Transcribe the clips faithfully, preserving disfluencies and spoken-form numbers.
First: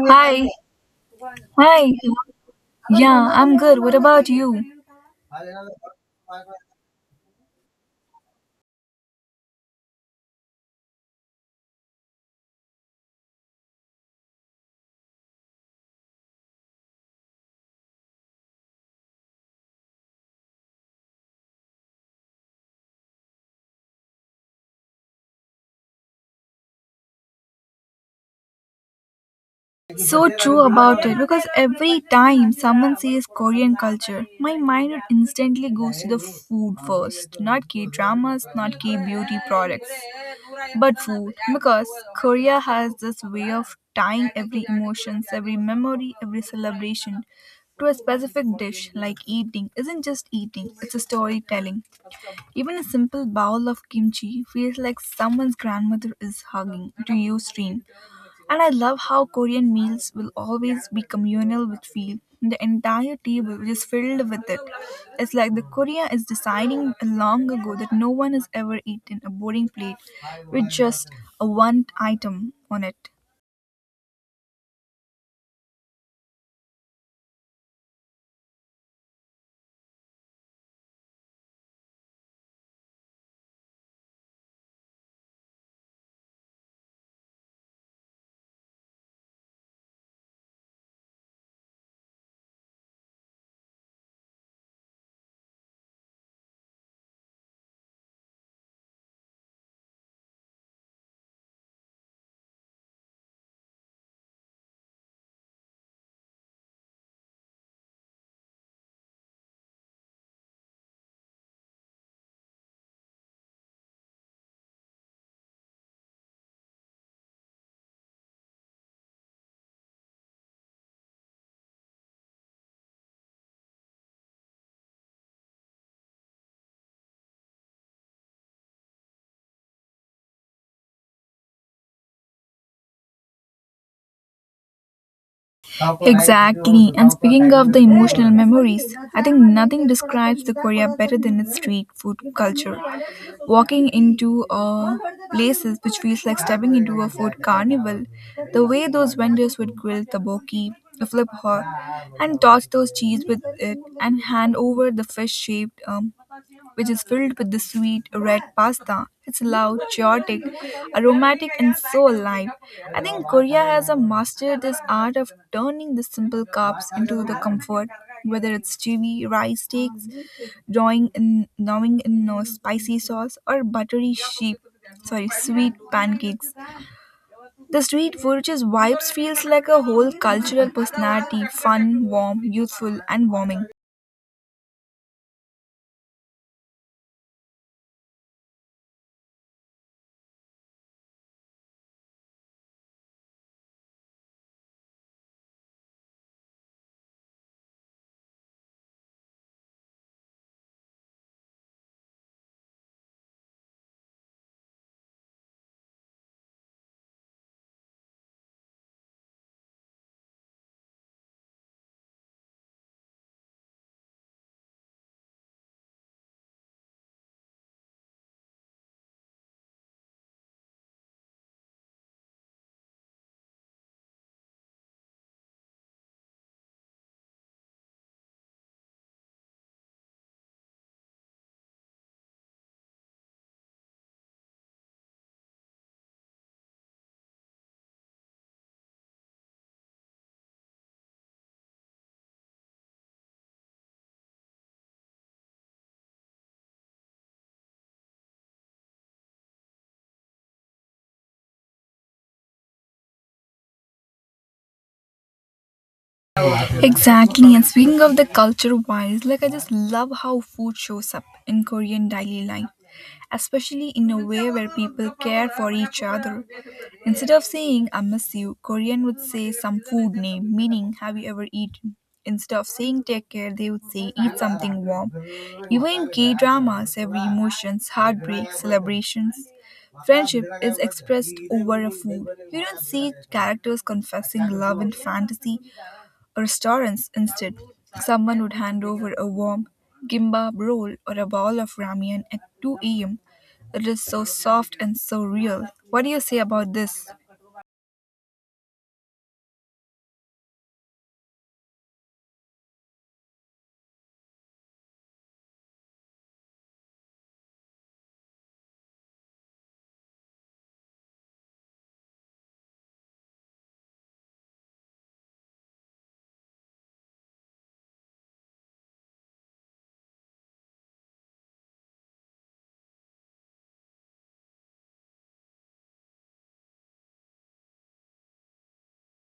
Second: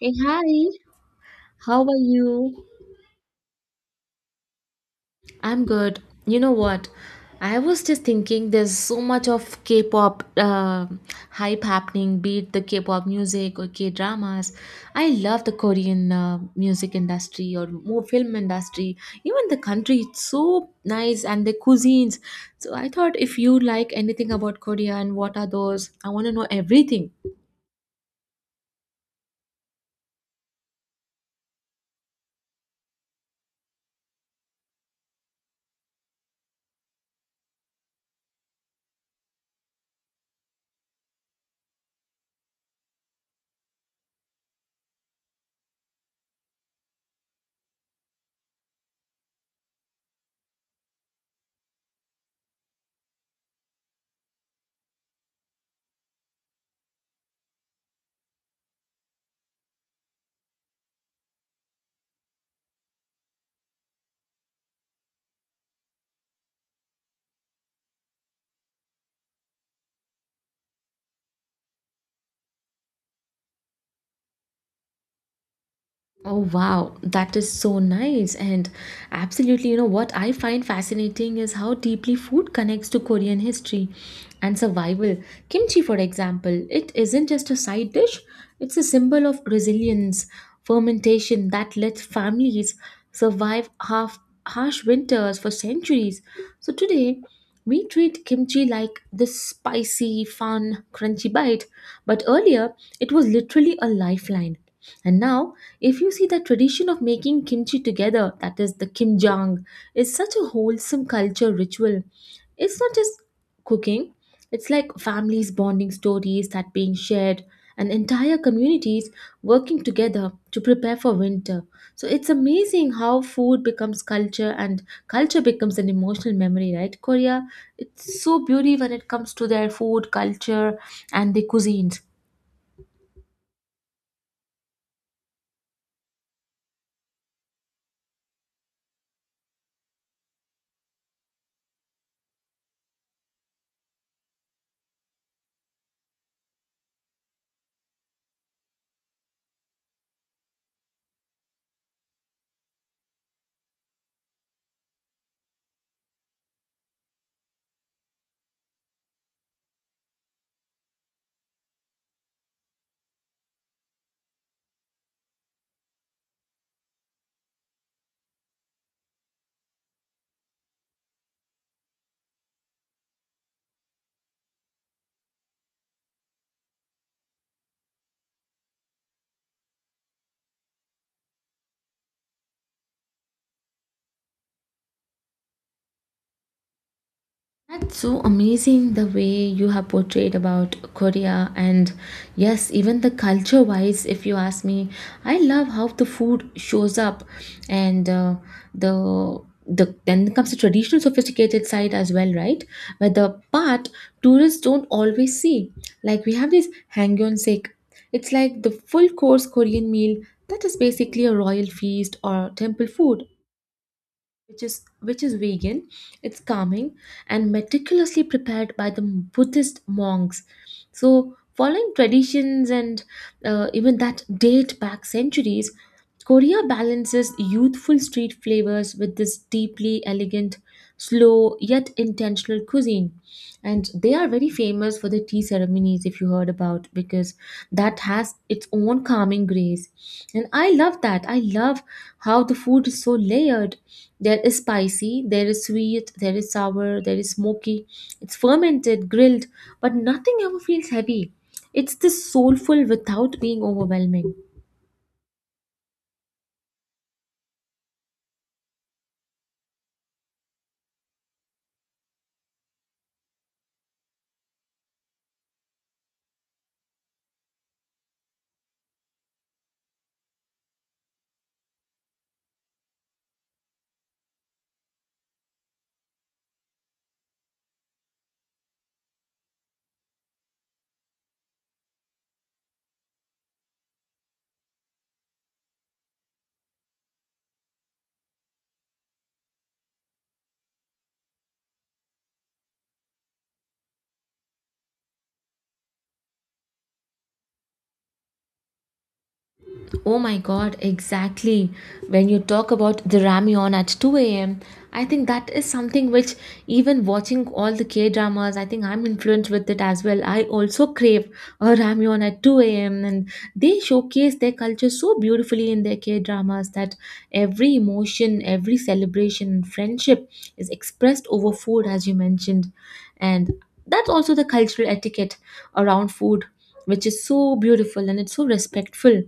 Hey, hi, how hi. are you? Yeah, I'm good. What about you? I'm good. You know what? I was just thinking there's so much of K-pop uh, hype happening, be it the K-pop music or K-dramas. I love the Korean uh, music industry or more film industry. Even the country, it's so nice and the cuisines. So I thought if you like anything about Korea and what are those, I want to know everything. So true about it because every time someone says Korean culture, my mind instantly goes to the food first, not K dramas, not K beauty products, but food because Korea has this way of tying every emotions, every memory, every celebration to a specific dish like eating isn't just eating, it's a storytelling. Even a simple bowl of kimchi feels like someone's grandmother is hugging to you stream. And I love how Korean meals will always be communal with feel. The entire table is filled with it. It's like the Korea is deciding long ago that no one has ever eaten a boring plate with just a one item on it. Oh wow, that is so nice. And absolutely, you know what I find fascinating is how deeply food connects to Korean history and survival. Kimchi, for example, it isn't just a side dish, it's a symbol of resilience, fermentation that let families survive half harsh winters for centuries. So today, we treat kimchi like this spicy, fun, crunchy bite, but earlier it was literally a lifeline. And now, if you see the tradition of making kimchi together, that is the kimjang, is such a wholesome culture ritual. It's not just cooking, it's like families bonding, stories that being shared, and entire communities working together to prepare for winter. So it's amazing how food becomes culture and culture becomes an emotional memory, right? Korea, it's so beauty when it comes to their food, culture, and the cuisines. Exactly. And speaking of the emotional memories, I think nothing describes the Korea better than its street food culture. Walking into uh, places which feels like stepping into a food carnival, the way those vendors would grill tteokbokki, flip hot, and toss those cheese with it, and hand over the fish-shaped um, which is filled with the sweet red pasta. It's loud, chaotic, aromatic, and so alive. I think Korea has a mastered this art of turning the simple carbs into the comfort, whether it's chili, rice steaks, drawing in, gnawing in uh, spicy sauce, or buttery sheep. Sorry, sweet pancakes. The street food's vibes feels like a whole cultural personality, fun, warm, youthful, and warming. That's so amazing the way you have portrayed about Korea, and yes, even the culture wise, if you ask me, I love how the food shows up and uh, the the then comes the traditional sophisticated side as well, right? Where the part tourists don't always see. Like we have this hangyonsek. It's like the full course Korean meal that is basically a royal feast or temple food which is which is vegan, it's calming and meticulously prepared by the Buddhist monks, so following traditions, and uh, even that date back centuries. Korea balances youthful street flavors with this deeply elegant, slow yet intentional cuisine, and they are very famous for the tea ceremonies, if you heard about, because that has its own calming grace. And I love that, I love how the food is so layered. There is spicy, there is sweet, there is sour, there is smoky. It's fermented, grilled, but nothing ever feels heavy. It's this soulful without being overwhelming. Exactly. And speaking of the culture wise, like I just love how food shows up in Korean daily life, especially in a way where people care for each other. Instead of saying I miss you, Korean would say some food name, meaning have you ever eaten? Instead of saying take care, they would say eat something warm. Even in K dramas, every emotions, heartbreak, celebrations, friendship is expressed over a food. You don't see characters confessing love in fantasy, restaurants instead. Someone would hand over a warm gimbap roll or a bowl of ramen at two a m. It is so soft and so real. What do you say about this? Oh my god, exactly. When you talk about the ramyeon at two a m, I think that is something which, even watching all the K dramas, I think I'm influenced with it as well. I also crave a ramyeon at two a m, and they showcase their culture so beautifully in their K dramas that every emotion, every celebration, and friendship is expressed over food, as you mentioned. And that's also the cultural etiquette around food, which is so beautiful, and it's so respectful.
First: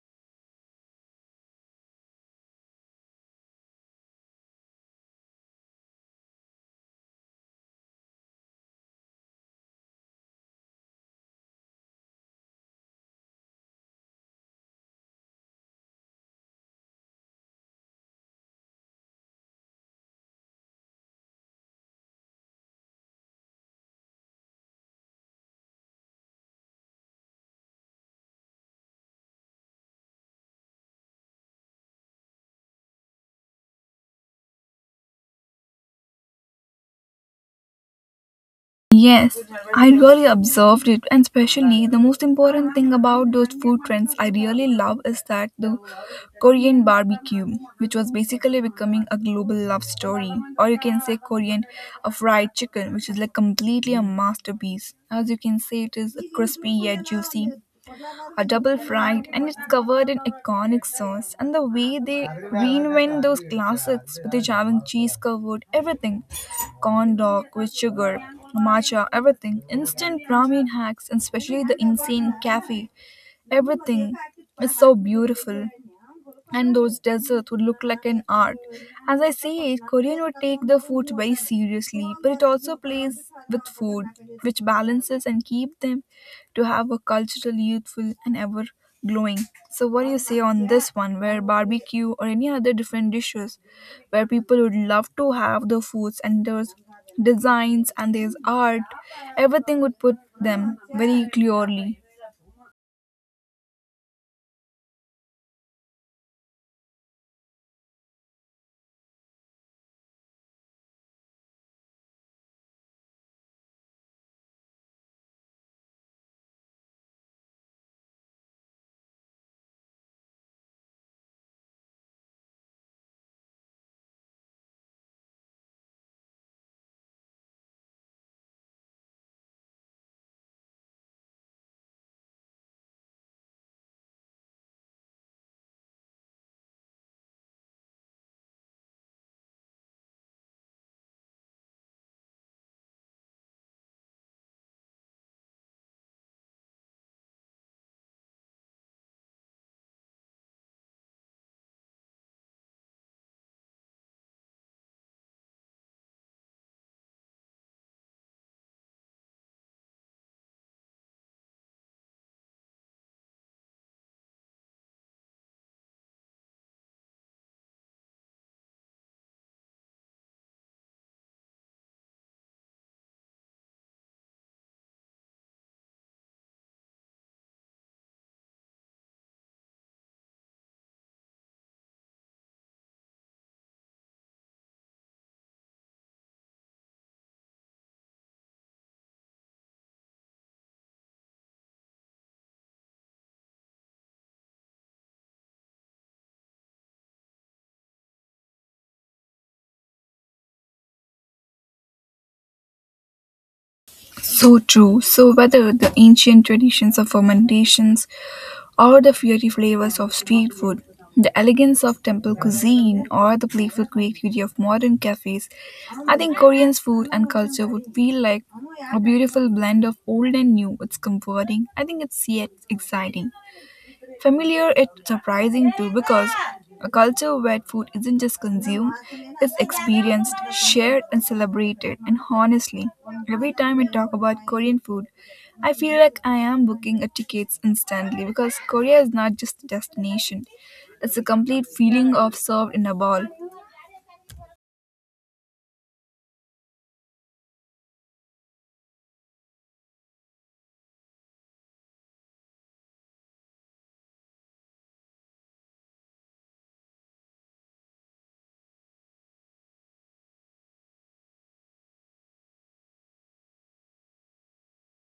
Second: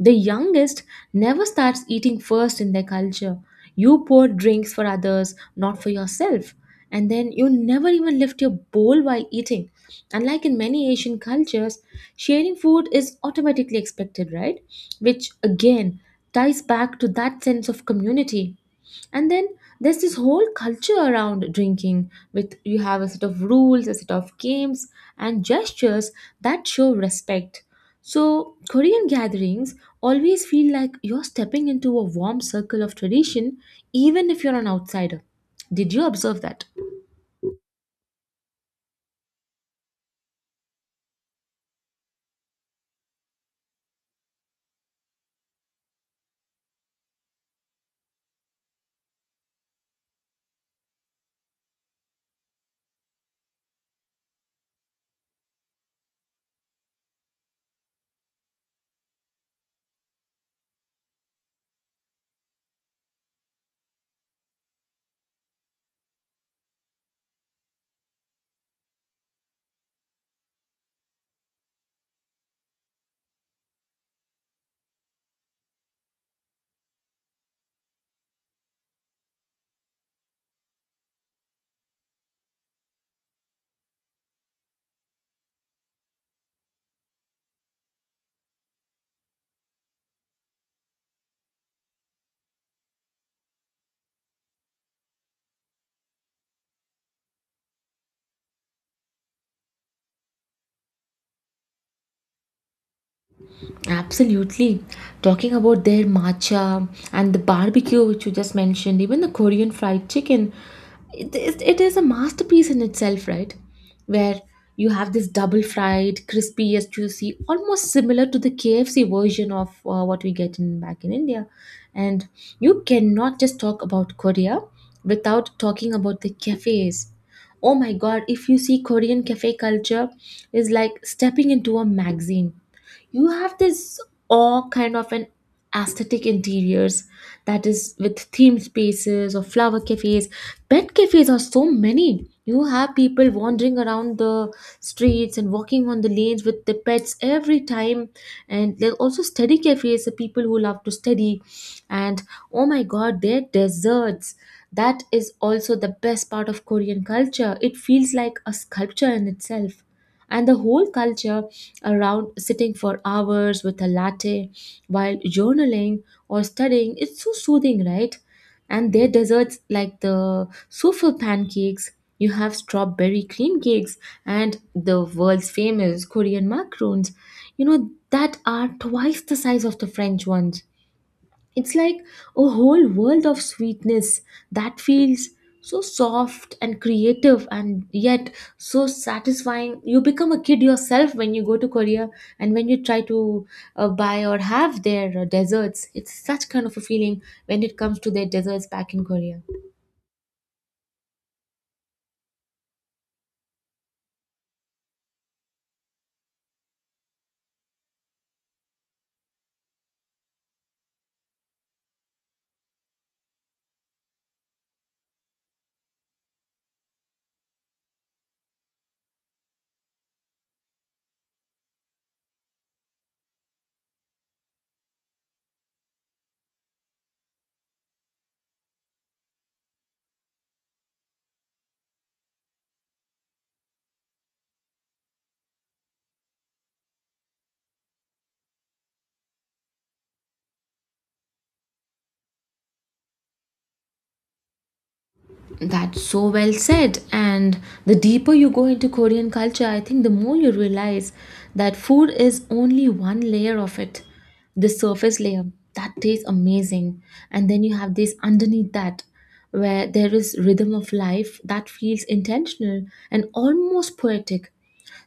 The youngest never starts eating first in their culture. You pour drinks for others, not for yourself, and then you never even lift your bowl while eating. Unlike in many Asian cultures, sharing food is automatically expected, right? Which again ties back to that sense of community. And then there's this whole culture around drinking, with you have a set of rules, a set of games, and gestures that show respect. So Korean gatherings always feel like you're stepping into a warm circle of tradition, even if you're an outsider. Did you observe that? Yes, I really observed it, and especially the most important thing about those food trends I really love is that the Korean barbecue, which was basically becoming a global love story, or you can say Korean a fried chicken, which is like completely a masterpiece. As you can say, it is crispy yet juicy are double fried and it's covered in iconic sauce and the way they reinvent those classics with the jamming cheese covered everything corn dog with sugar matcha everything instant ramen hacks and especially the insane cafe everything is so beautiful and those desserts would look like an art. As I say it, Korean would take the food very seriously, but it also plays with food, which balances and keep them to have a cultural, youthful, and ever glowing. So, what do you say on this one, where barbecue or any other different dishes, where people would love to have the foods and there's designs and there's art, everything would put them very clearly. Absolutely. Talking about their matcha and the barbecue, which you just mentioned, even the Korean fried chicken, it is, it is a masterpiece in itself, right? Where you have this double fried, crispy, yet juicy, almost similar to the K F C version of uh, what we get in back in India. And you cannot just talk about Korea without talking about the cafes. Oh my God! If you see Korean cafe culture, is like stepping into a magazine. You have this awe kind of an aesthetic interiors, that is with themed spaces or flower cafes, pet cafes are so many. You have people wandering around the streets and walking on the lanes with their pets every time, and there are also study cafes for people who love to study. And oh my god, their desserts, that is also the best part of Korean culture. It feels like a sculpture in itself. And the whole culture around sitting for hours with a latte while journaling or studying, it's so soothing, right? And their desserts like the souffle pancakes, you have strawberry cream cakes and the world's famous Korean macarons, you know that are twice the size of the French ones. It's like a whole world of sweetness that feels so soft and creative and yet so satisfying. You become a kid yourself when you go to Korea and when you try to uh, buy or have their uh, desserts. It's such kind of a feeling when it comes to their desserts back in Korea. So true. So whether the ancient traditions of fermentations or the fiery flavors of street food, the elegance of temple cuisine or the playful creativity of modern cafes, I think Korean's food and culture would feel like a beautiful blend of old and new. It's comforting. I think it's yet exciting. Familiar yet surprising too because a culture where food isn't just consumed, it's experienced, shared and celebrated. And honestly, every time I talk about Korean food, I feel like I am booking a tickets instantly because Korea is not just a destination. It's a complete feeling of served in a bowl. That's so well said. And the deeper you go into Korean culture, I think the more you realize that food is only one layer of it, the surface layer. That tastes amazing. And then you have this underneath that, where there is rhythm of life that feels intentional and almost poetic.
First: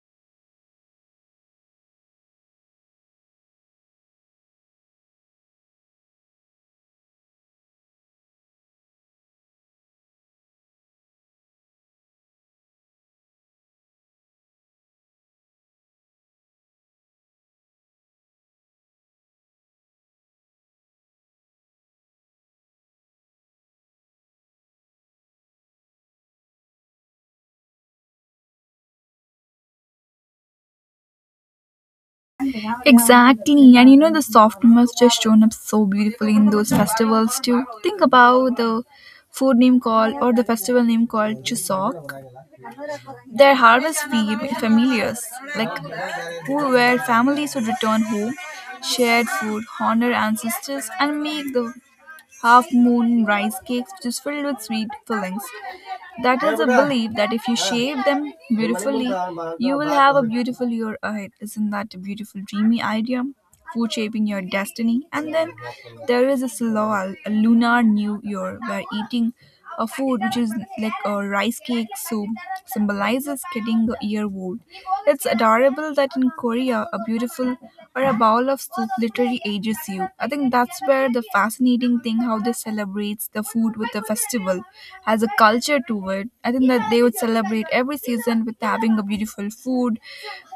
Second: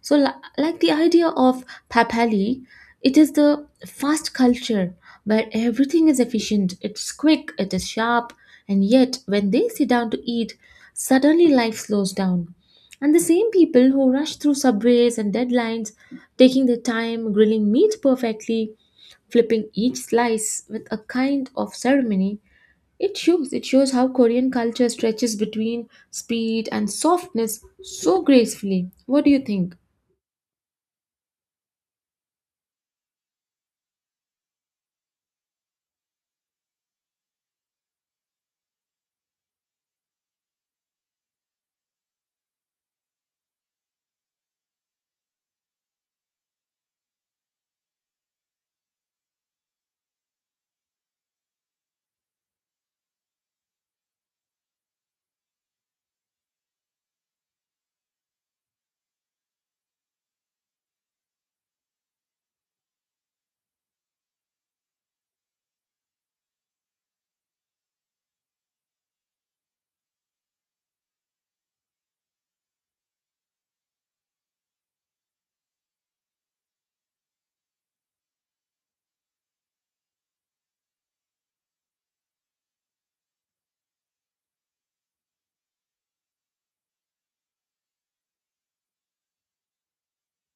So, li- like the idea of papali, it is the fast culture where everything is efficient, it's quick, it is sharp, and yet when they sit down to eat, suddenly life slows down. And the same people who rush through subways and deadlines, taking their time, grilling meat perfectly, flipping each slice with a kind of ceremony, it shows it shows how Korean culture stretches between speed and softness so gracefully. What do you think? Exactly, and you know the softness just shown up so beautifully in those festivals too. Think about the food name called or the festival name called Chuseok. Their harvest were familiars, like who were families would return home, shared food, honor ancestors, and make the half moon rice cakes which is filled with sweet fillings. That is a belief that if you shape them beautifully, you will have a beautiful year ahead. Isn't that a beautiful, dreamy idea? Food shaping your destiny. And then there is this law, a lunar new year, where eating a food which is like a rice cake soup symbolizes getting a year old. It's adorable that in Korea, a beautiful or a bowl of soup literally ages you. I think that's where the fascinating thing how they celebrates the food with the festival has a culture to it. I think that they would celebrate every season with having a beautiful food,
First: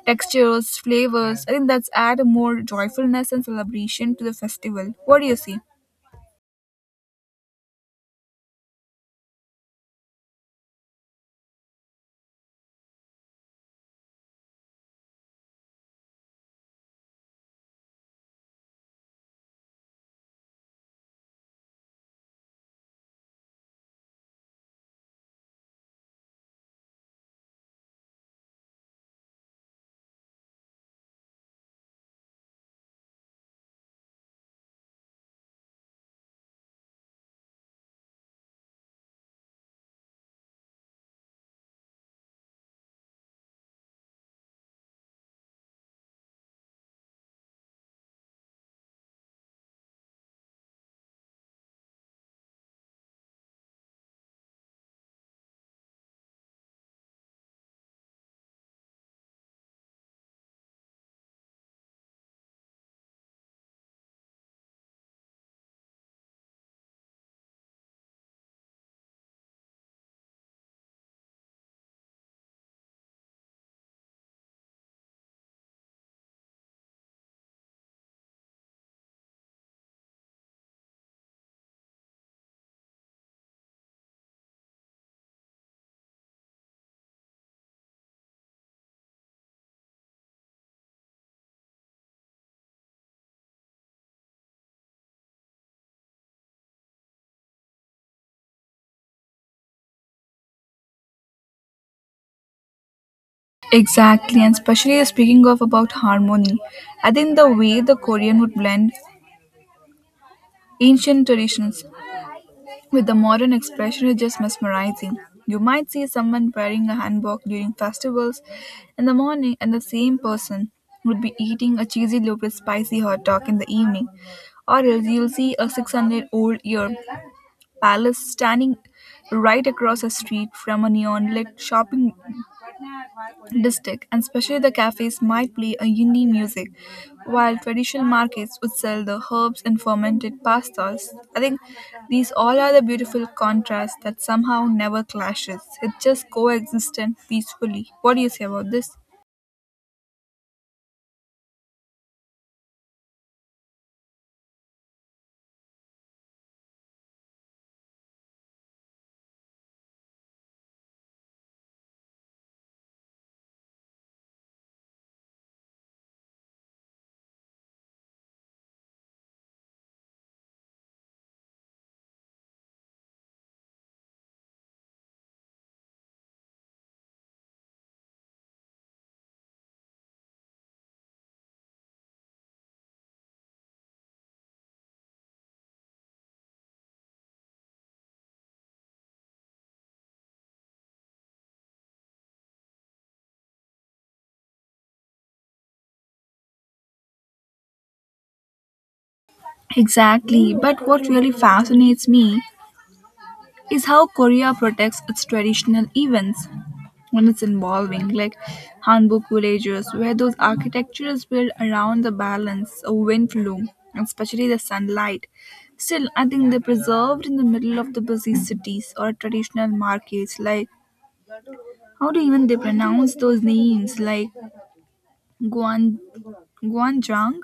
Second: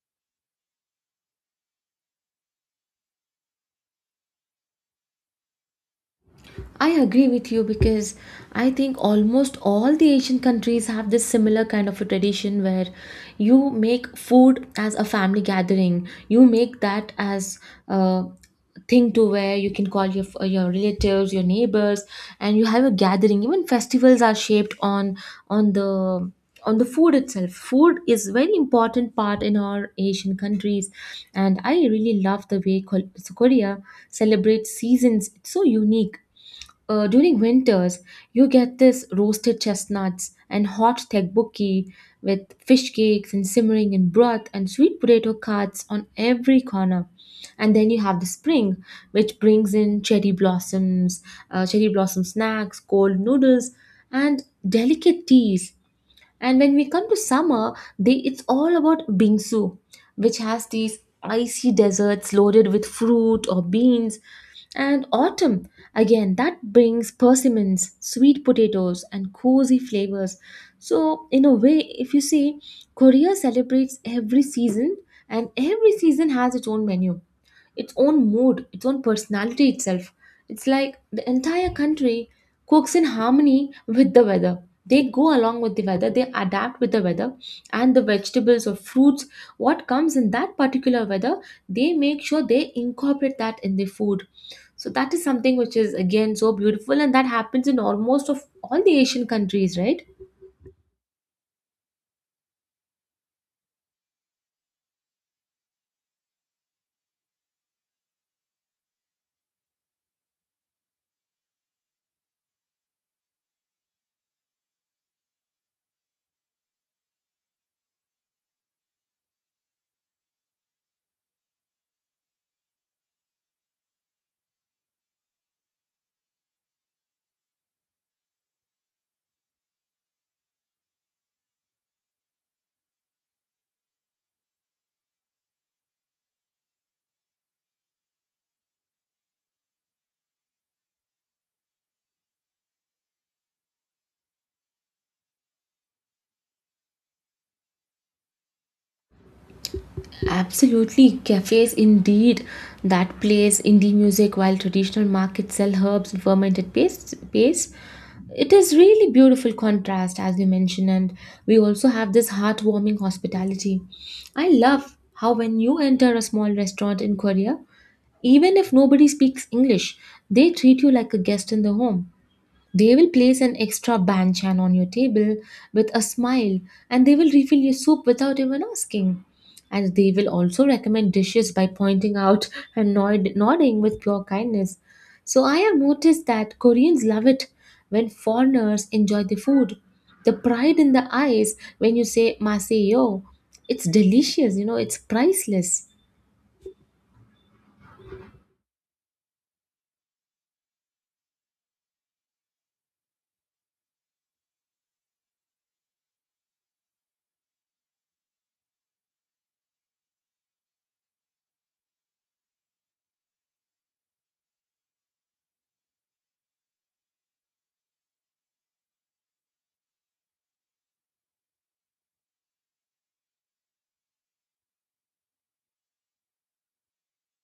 textures, flavors. I think that's add more joyfulness and celebration to the festival. What do you see? I agree with you, because I think almost all the Asian countries have this similar kind of a tradition where you make food as a family gathering. You make that as a thing to where you can call your your relatives, your neighbors, and you have a gathering. Even festivals are shaped on on the on the food itself. Food is very important part in our Asian countries, and I really love the way Kol- korea celebrates seasons. It's so unique. Uh, during winters, you get this roasted chestnuts and hot tteokbokki with fish cakes and simmering in broth, and sweet potato carts on every corner. And then you have the spring, which brings in cherry blossoms, uh, cherry blossom snacks, cold noodles, and delicate teas. And when we come to summer, they, it's all about bingsu, which has these icy deserts loaded with fruit or beans. And autumn, again, that brings persimmons, sweet potatoes, and cozy flavors. So, in a way, if you see, Korea celebrates every season, and every season has its own menu, its own mood, its own personality itself. It's like the entire country cooks in harmony with the weather. They go along with the weather, they adapt with the weather, and the vegetables or fruits, what comes in that particular weather, they make sure they incorporate that in the food. So, that is something which is again so beautiful, and that happens in almost of all the Asian countries, right? Exactly, and especially speaking of about harmony, I think the way the Korean would blend ancient traditions with the modern expression is just mesmerizing. You might see someone wearing a hanbok during festivals in the morning and the same person would be eating a cheesy loaf with spicy hot dog in the evening. Or else you'll see a six hundred-old year palace standing right across a street from a neon-lit shopping district and especially the cafes might play a indie music while traditional markets would sell the herbs and fermented pastas. I think these all are the beautiful contrast that somehow never clashes, it just coexists and peacefully. What do you say about this? Absolutely, cafes indeed that plays indie music while traditional markets sell herbs and fermented paste- pastes. It is really beautiful contrast, as you mentioned, and we also have this heartwarming hospitality. I love how when you enter a small restaurant in Korea, even if nobody speaks English, they treat you like a guest in the home. They will place an extra banchan on your table with a smile, and they will refill your soup without even asking. And they will also recommend dishes by pointing out and nod- nodding with pure kindness. So I have noticed that Koreans love it when foreigners enjoy the food. The pride in the eyes when you say maseyo. It's delicious, you know, It's priceless. Exactly, but what really fascinates me is how Korea protects its traditional events. When it's involving like handbook villages, where those architectures built around the balance of wind flow especially the sunlight still I think they're preserved in the middle of the busy cities or traditional markets like how do even they pronounce those names like guan guanzhang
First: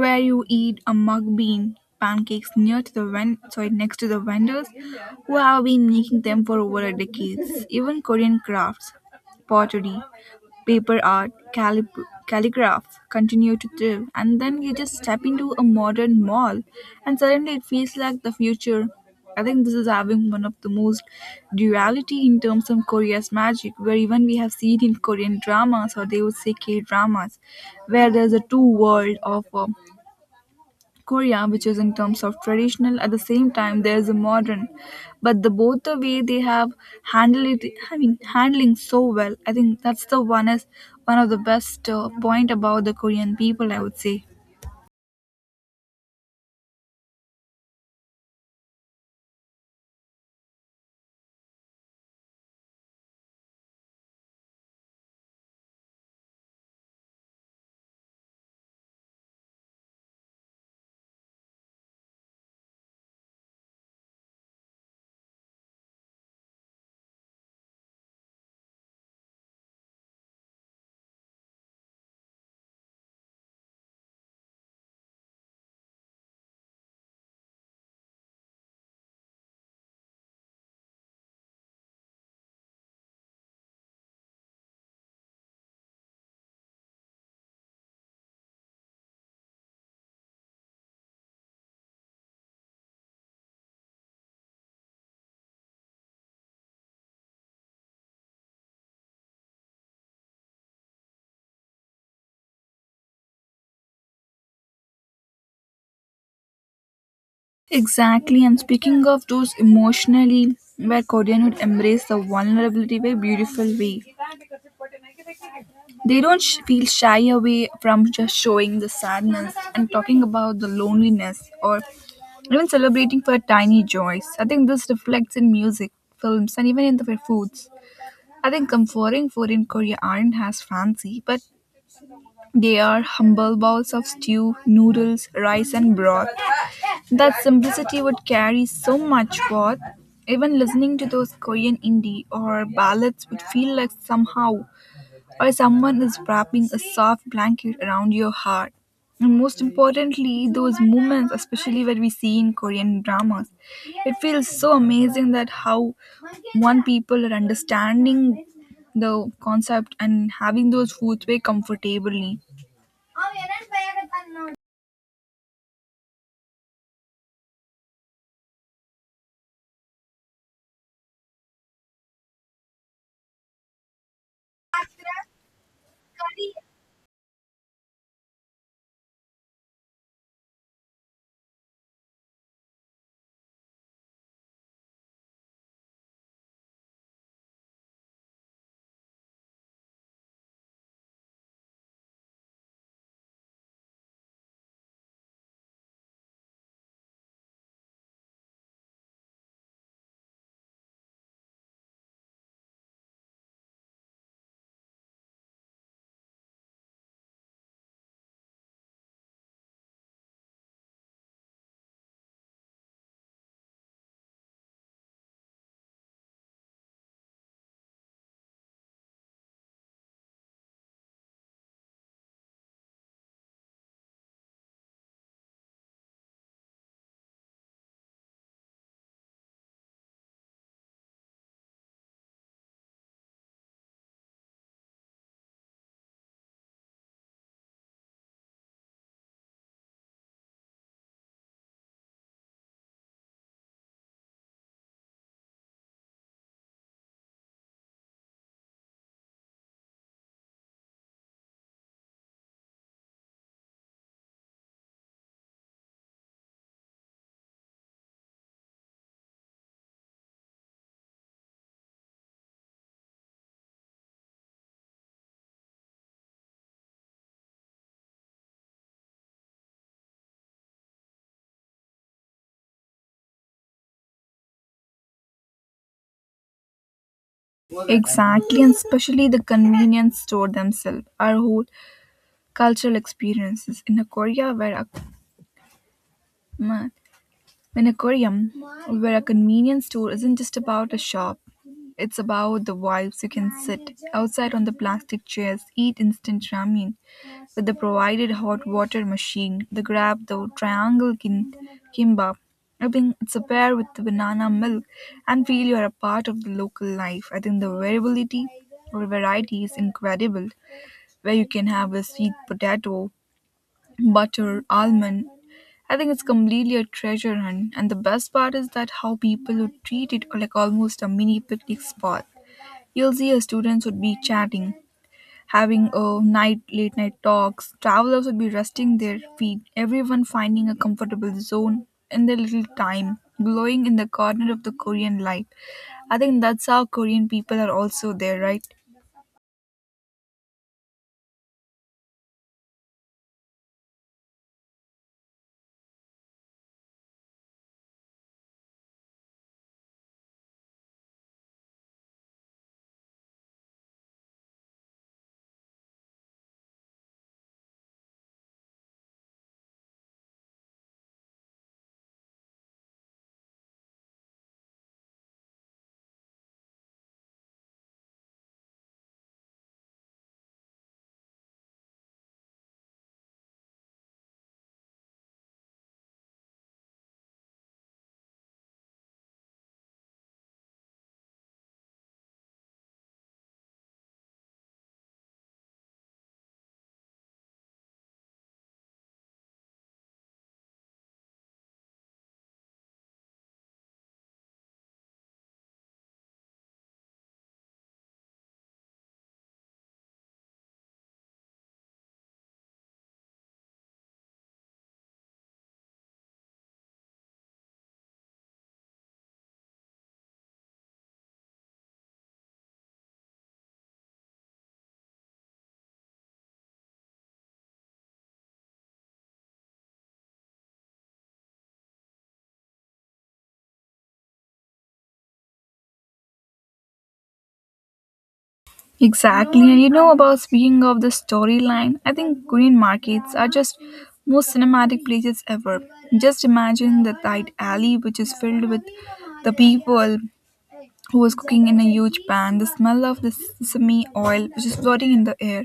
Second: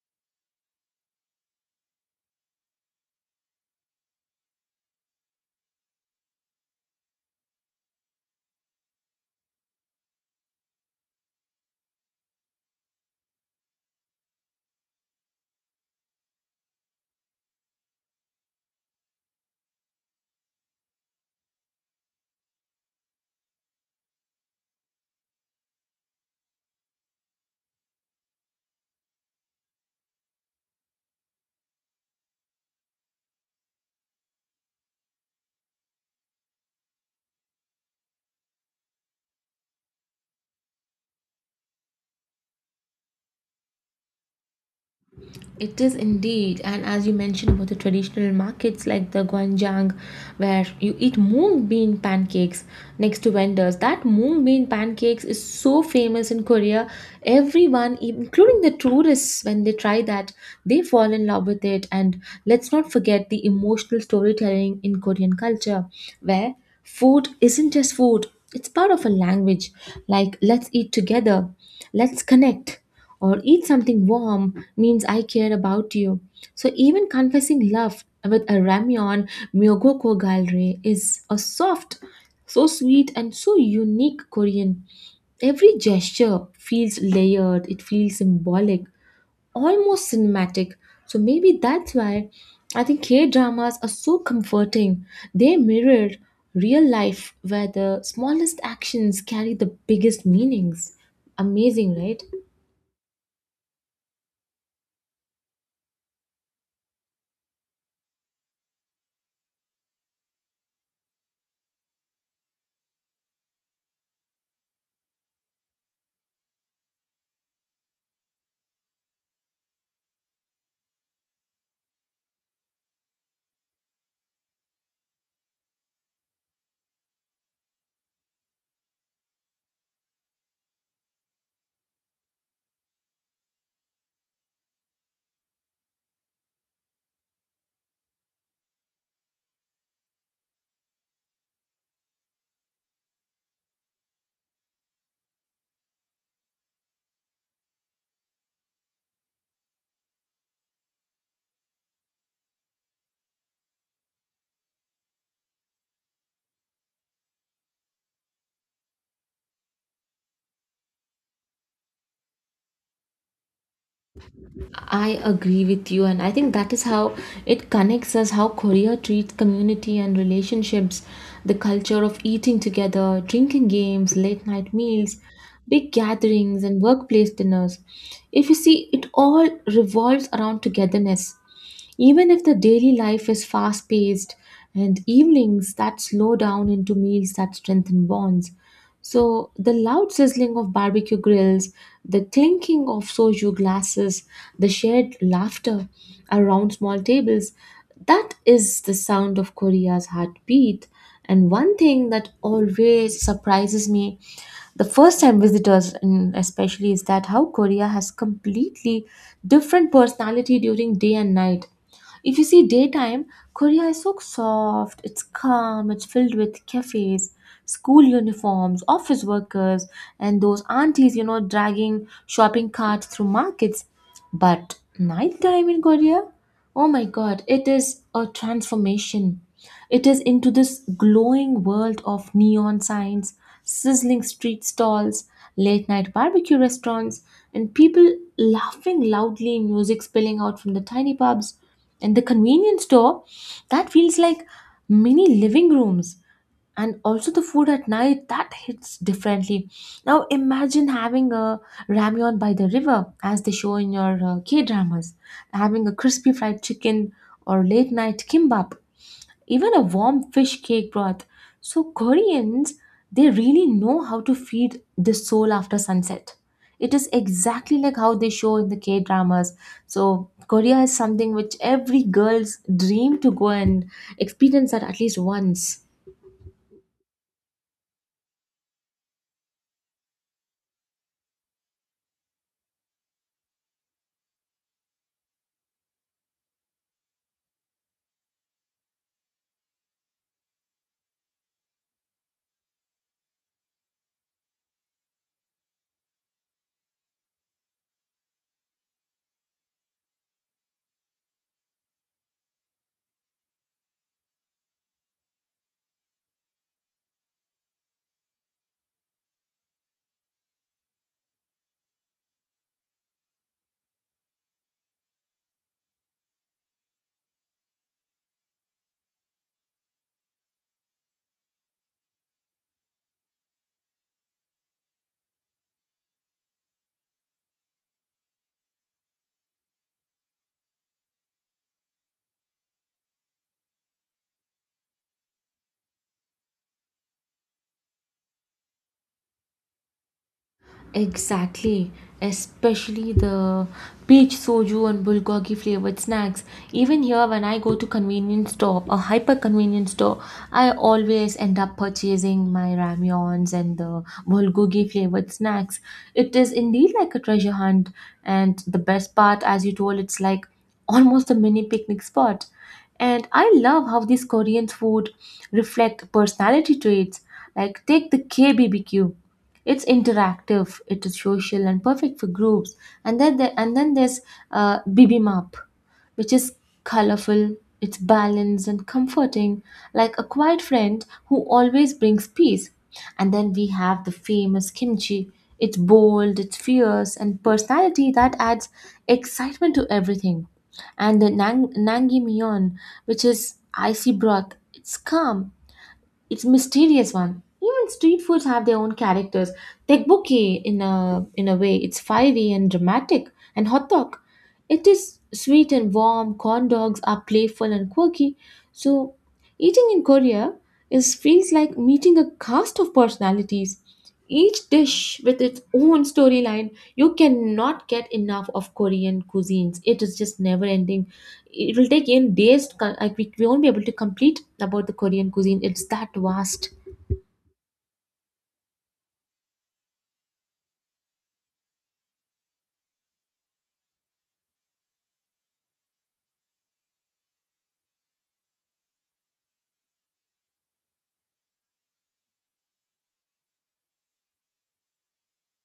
where you eat a mug bean pancakes near to the ven- sorry next to the vendors who have been making them for over a decade. Even Korean crafts, pottery, paper art, calip- calligraph continue to thrive. And then you just step into a modern mall, and suddenly it feels like the future. I think this is having one of the most duality in terms of Korea's magic, where even we have seen in Korean dramas or they would say K dramas, where there's a two world of uh, Korea, which is in terms of traditional, at the same time there's a modern, but the both the way they have handled it, I mean handling so well. I think that's the one is one of the best uh, point about the Korean people. I would say It is indeed, and as you mentioned about the traditional markets like the Gwanjang, where you eat mung bean pancakes next to vendors. That mung bean pancakes is so famous in Korea. Everyone, e- including the tourists, when they try that, they fall in love with it. And let's not forget the emotional storytelling in Korean culture, where food isn't just food; it's part of a language. Like let's eat together, let's connect, or eat something warm means I care about you. So even confessing love with a ramyeon myogoko galre is a soft, so sweet and so unique Korean. Every gesture feels layered, it feels symbolic, almost cinematic. So maybe that's why I think K dramas are so comforting. They mirror real life, where the smallest actions carry the biggest meanings. Amazing, right? exactly. And speaking of those emotionally, where Korean would embrace the vulnerability by beautiful way. They don't sh- feel shy away from just showing the sadness and talking about the loneliness or even celebrating for tiny joys. I think this reflects in music, films, and even in the foods. I think comforting food in Korea aren't as fancy, but they are humble bowls of stew, noodles, rice, and broth. That simplicity would carry so much worth. Even listening to those Korean indie or ballads would feel like somehow or someone is wrapping a soft blanket around your heart. And most importantly, those moments, especially what we see in Korean dramas, it feels so amazing that how one people are understanding the concept and having those foods very comfortably. I agree with you, and I think that is how it connects us, how Korea treats community and relationships. The culture of eating together, drinking games, late night meals, big gatherings, and workplace dinners. If you see, it all revolves around togetherness. Even if the daily life is fast paced, and evenings that slow down into meals that strengthen bonds. So the loud sizzling of barbecue grills, the clinking of soju glasses, the shared laughter around small tables, that is the sound of Korea's heartbeat. And one thing that always surprises me the first time visitors mm, especially is that how Korea has completely different personality during day and night. If you see daytime, Korea is so soft, it's calm, it's filled with cafes, school uniforms, office workers, and those aunties, you know, dragging shopping carts through markets. But nighttime in Korea, oh my god, it is a transformation. It is into this glowing world of neon signs, sizzling street stalls, late night barbecue restaurants, and people laughing loudly, music spilling out from the tiny pubs. And the convenience store, that feels like mini living rooms. And also the food at night, that hits differently. Now imagine having a ramyeon by the river, as they show in your uh, K dramas, having a crispy fried chicken or late night kimbap even a warm fish cake broth. So Koreans, they really know how to feed the soul after sunset. It is exactly like how they show in the K dramas. So Korea is something which every girl's dream to go and experience that at least once. Exactly, and especially the convenience store themselves, our whole cultural experiences in a Korea where a, an aquarium where a convenience store isn't just about a shop. It's about the vibes. You can sit outside on the plastic chairs, eat instant ramen with the provided hot water machine, the grab, the triangle kin- kimbap. I think it's a pair with the banana milk and feel you are a part of the local life. I think the variability or variety is incredible, where you can have a sweet potato butter, almond. I think it's completely a treasure hunt, and the best part is that how people would treat it like almost a mini picnic spot. You'll see uh, students would be chatting, having a night late night talks. Travelers would be resting their feet. Everyone finding a comfortable zone in their little time, glowing in the corner of the Korean light. I think that's how Korean people are also there, right? Exactly, especially the peach soju and bulgogi flavored snacks. Even here, when I go to convenience store, a hyper convenience store, I always end up purchasing my ramyons and the bulgogi flavored snacks. It is indeed like a treasure hunt, and the best part, as you told, it's like almost a mini picnic spot. And I love how these Korean food reflect personality traits. Like take the K B B Q, it's interactive, it is social and perfect for groups, and then there, and then there's uh, bibimap, which is colorful, it's balanced and comforting, like a quiet friend who always brings peace. And then we have the famous kimchi, it's bold, it's fierce, and personality that adds excitement to everything. And the nang- nangimyeon, which is icy broth, it's calm, it's mysterious one. Even street foods have their own characters. Tekbokki in a in a way, it's fiery and dramatic, and hot dog, it is sweet and warm. Corn dogs are playful and quirky. So, eating in Korea is feels like meeting a cast of personalities. Each dish with its own storyline. You cannot get enough of Korean cuisines. It is just never ending, it will take in days co- like we we won't be able to complete about the korean cuisine, it's that vast. Exactly, and you know about speaking of the storyline, I think Korean markets are just most cinematic places ever. Just imagine the tight alley which is filled with the people who was cooking in a huge pan, the smell of the sesame oil which is floating in the air,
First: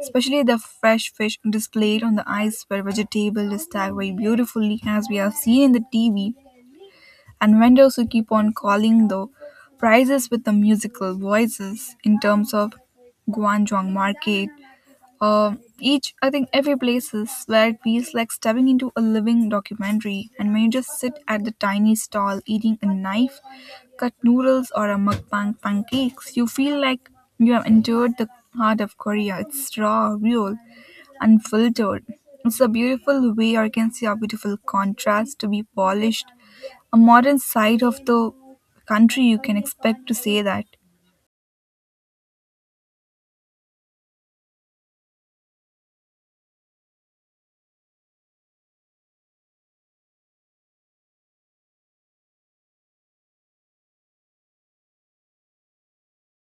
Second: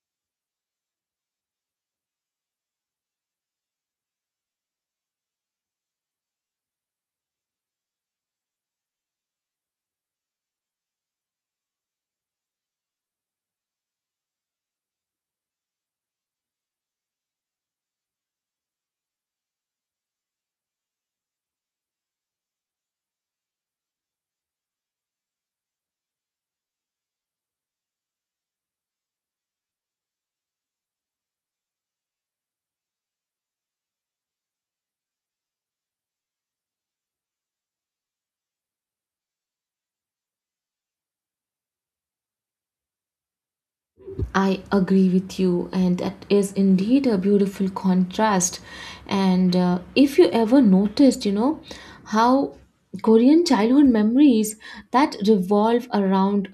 especially the fresh fish displayed on the ice where vegetable is stacked very beautifully as we have seen in the T V and vendors who keep on calling the prices with the musical voices in terms of Guangzhou market um, each, I think, every place is where it feels like stepping into a living documentary. And when you just sit at the tiny stall eating a knife, cut noodles, or a mukbang pancakes, you feel like you have entered the heart of Korea. It's raw, real, unfiltered. It's a beautiful way, or you can see a beautiful contrast to be polished. A modern side of the country, you can expect to say that. I agree with you, and that is indeed a beautiful contrast. And uh, if you ever noticed, you know, how Korean childhood memories that revolve around